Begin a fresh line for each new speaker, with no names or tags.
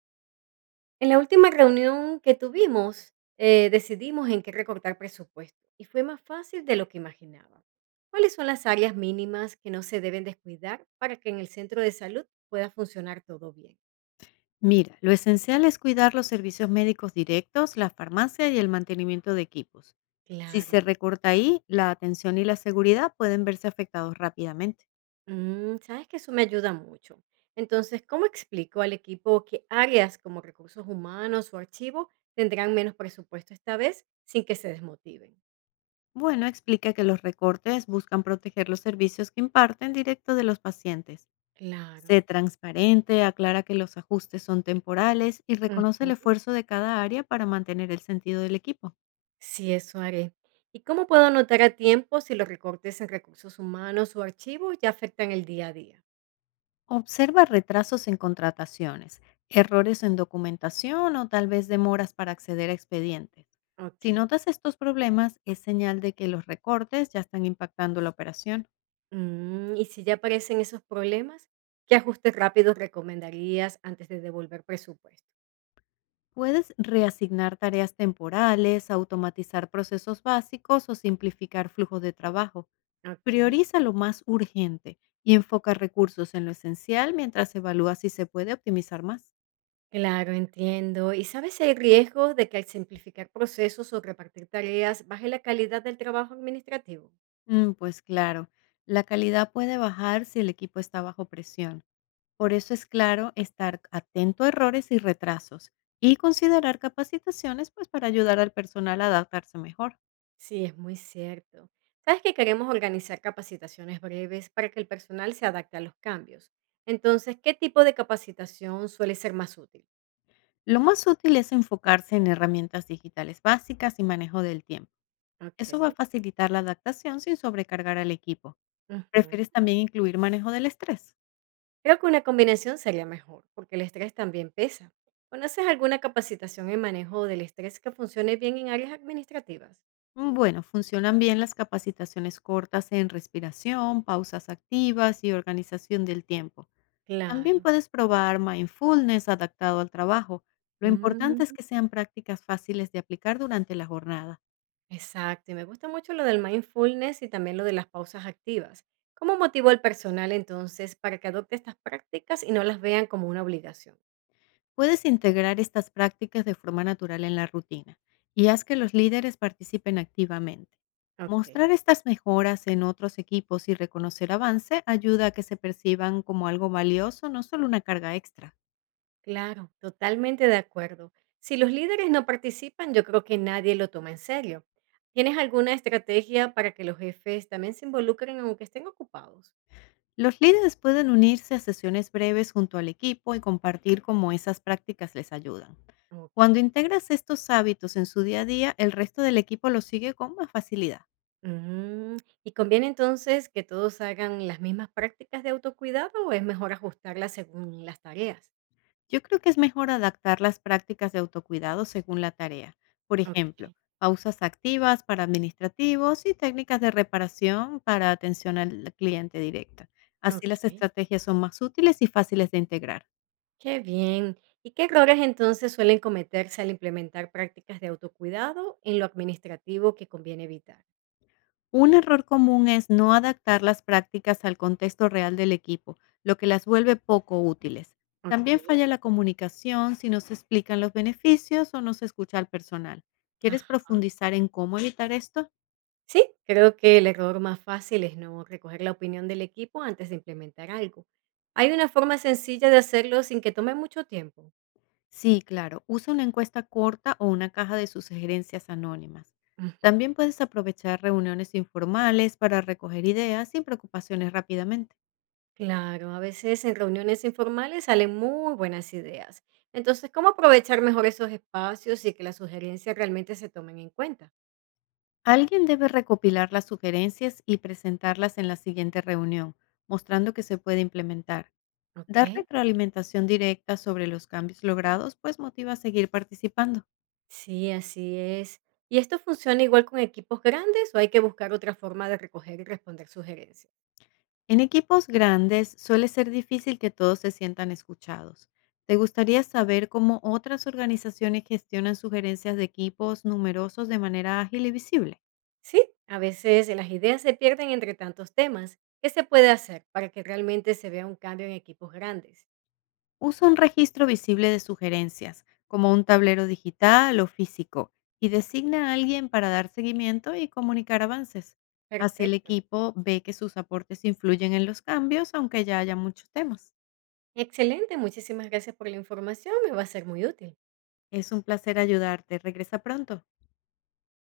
En la última reunión que tuvimos, decidimos en qué recortar presupuesto y fue más fácil de lo que imaginaba. ¿Cuáles son las áreas mínimas que no se deben descuidar para que en el centro de salud pueda funcionar todo bien?
Mira, lo esencial es cuidar los servicios médicos directos, la farmacia y el mantenimiento de equipos. Si se
Claro.
recorta ahí, la atención y la seguridad pueden verse afectados rápidamente.
Mm, sabes que eso me ayuda mucho. Entonces, ¿cómo explico al equipo qué áreas como recursos humanos o archivo tendrán menos presupuesto esta vez sin que se desmotiven?
Bueno, explica que los recortes buscan proteger los servicios que imparten directo de los pacientes.
Claro.
Sé transparente, aclara que los ajustes son temporales y reconoce el
Ujú.
esfuerzo de cada área para mantener el sentido del equipo.
Sí, eso haré. ¿Y cómo puedo anotar a tiempo si los recortes en recursos humanos o archivos ya afectan el día a día?
Observa retrasos en contrataciones, errores en documentación o tal vez demoras para acceder a expedientes.
Ok.
Si notas estos problemas, es señal de que los recortes ya están impactando la operación.
Mm, y si ya aparecen esos problemas, ¿qué ajustes rápidos recomendarías antes de devolver presupuesto?
Puedes reasignar tareas temporales, automatizar procesos básicos o simplificar flujos de trabajo.
Ok.
Prioriza lo más urgente y enfoca recursos en lo esencial mientras evalúa si se puede optimizar más.
Claro, entiendo. ¿Y sabes si hay riesgos de que al simplificar procesos o repartir tareas baje la calidad del trabajo administrativo?
Mm, pues claro, la calidad puede bajar si el equipo está bajo presión. Por eso es claro estar atento a errores y retrasos y considerar capacitaciones pues para ayudar al personal a adaptarse mejor.
Sí, es muy cierto. Sabes que queremos organizar capacitaciones breves para que el personal se adapte a los cambios. Entonces, ¿qué tipo de capacitación suele ser más útil?
Lo más útil es enfocarse en herramientas digitales básicas y manejo del tiempo.
Ok.
Eso va a facilitar la adaptación sin sobrecargar al equipo.
Ujú.
¿Prefieres también incluir manejo del estrés?
Creo que una combinación sería mejor, porque el estrés también pesa. ¿Conoces alguna capacitación en manejo del estrés que funcione bien en áreas administrativas?
Mm, bueno, funcionan bien las capacitaciones cortas en respiración, pausas activas y organización del tiempo. También
Claro.
puedes probar mindfulness adaptado al trabajo. Lo importante es que sean prácticas fáciles de aplicar durante la jornada.
Exacto, y me gusta mucho lo del mindfulness y también lo de las pausas activas. ¿Cómo motivo al personal entonces para que adopte estas prácticas y no las vean como una obligación?
Puedes integrar estas prácticas de forma natural en la rutina y haz que los líderes participen activamente.
Ok,
Mostrar estas mejoras en otros equipos y reconocer avance ayuda a que se perciban como algo valioso, no solo una carga extra.
claro, totalmente de acuerdo. Si los líderes no participan, yo creo que nadie lo toma en serio. ¿Tienes alguna estrategia para que los jefes también se involucren aunque estén ocupados?
Los líderes pueden unirse a sesiones breves junto al equipo y compartir cómo esas prácticas les ayudan.
Ok.
Cuando integras estos hábitos en su día a día, el resto del equipo los sigue con más facilidad.
Mm. ¿Y conviene entonces que todos hagan las mismas prácticas de autocuidado o es mejor ajustarlas según las tareas?
Yo creo que es mejor adaptar las prácticas de autocuidado según la tarea. Por ejemplo,
Ok.
pausas activas para administrativos y técnicas de reparación para atención al cliente directa. Así las
Okey,
estrategias son más útiles y fáciles de integrar.
qué bien. ¿Y qué errores entonces suelen cometerse al implementar prácticas de autocuidado en lo administrativo que conviene evitar?
Un error común es no adaptar las prácticas al contexto real del equipo, lo que las vuelve poco útiles. También
Okey.
falla la comunicación si no se explican los beneficios o no se escucha al personal. ¿Quieres
Ajá.
profundizar en cómo evitar esto?
Sí, creo que el error más fácil es no recoger la opinión del equipo antes de implementar algo. ¿Hay una forma sencilla de hacerlo sin que tome mucho tiempo?
Sí, claro. Usa una encuesta corta o una caja de sus sugerencias anónimas.
Ujú.
También puedes aprovechar reuniones informales para recoger ideas sin preocupaciones rápidamente.
Claro, a veces en reuniones informales salen muy buenas ideas. Entonces, ¿cómo aprovechar mejor esos espacios y que las sugerencias realmente se tomen en cuenta?
Alguien debe recopilar las sugerencias y presentarlas en la siguiente reunión, mostrando que se puede implementar. Dar
Okey.
retroalimentación directa sobre los cambios logrados pues motiva a seguir participando.
Sí, así es. ¿Y esto funciona igual con equipos grandes o hay que buscar otra forma de recoger y responder sugerencias?
En equipos grandes suele ser difícil que todos se sientan escuchados. ¿Te gustaría saber cómo otras organizaciones gestionan sugerencias de equipos numerosos de manera ágil y visible?
Sí, a veces las ideas se pierden entre tantos temas. ¿Qué se puede hacer para que realmente se vea un cambio en equipos grandes?
Usa un registro visible de sugerencias, como un tablero digital o físico, y designa a alguien para dar seguimiento y comunicar avances. Así el
Perfecto.
equipo ve que sus aportes influyen en los cambios, aunque ya haya muchos temas.
Excelente, muchísimas gracias por la información, me va a ser muy útil.
Es un placer ayudarte. Regresa pronto.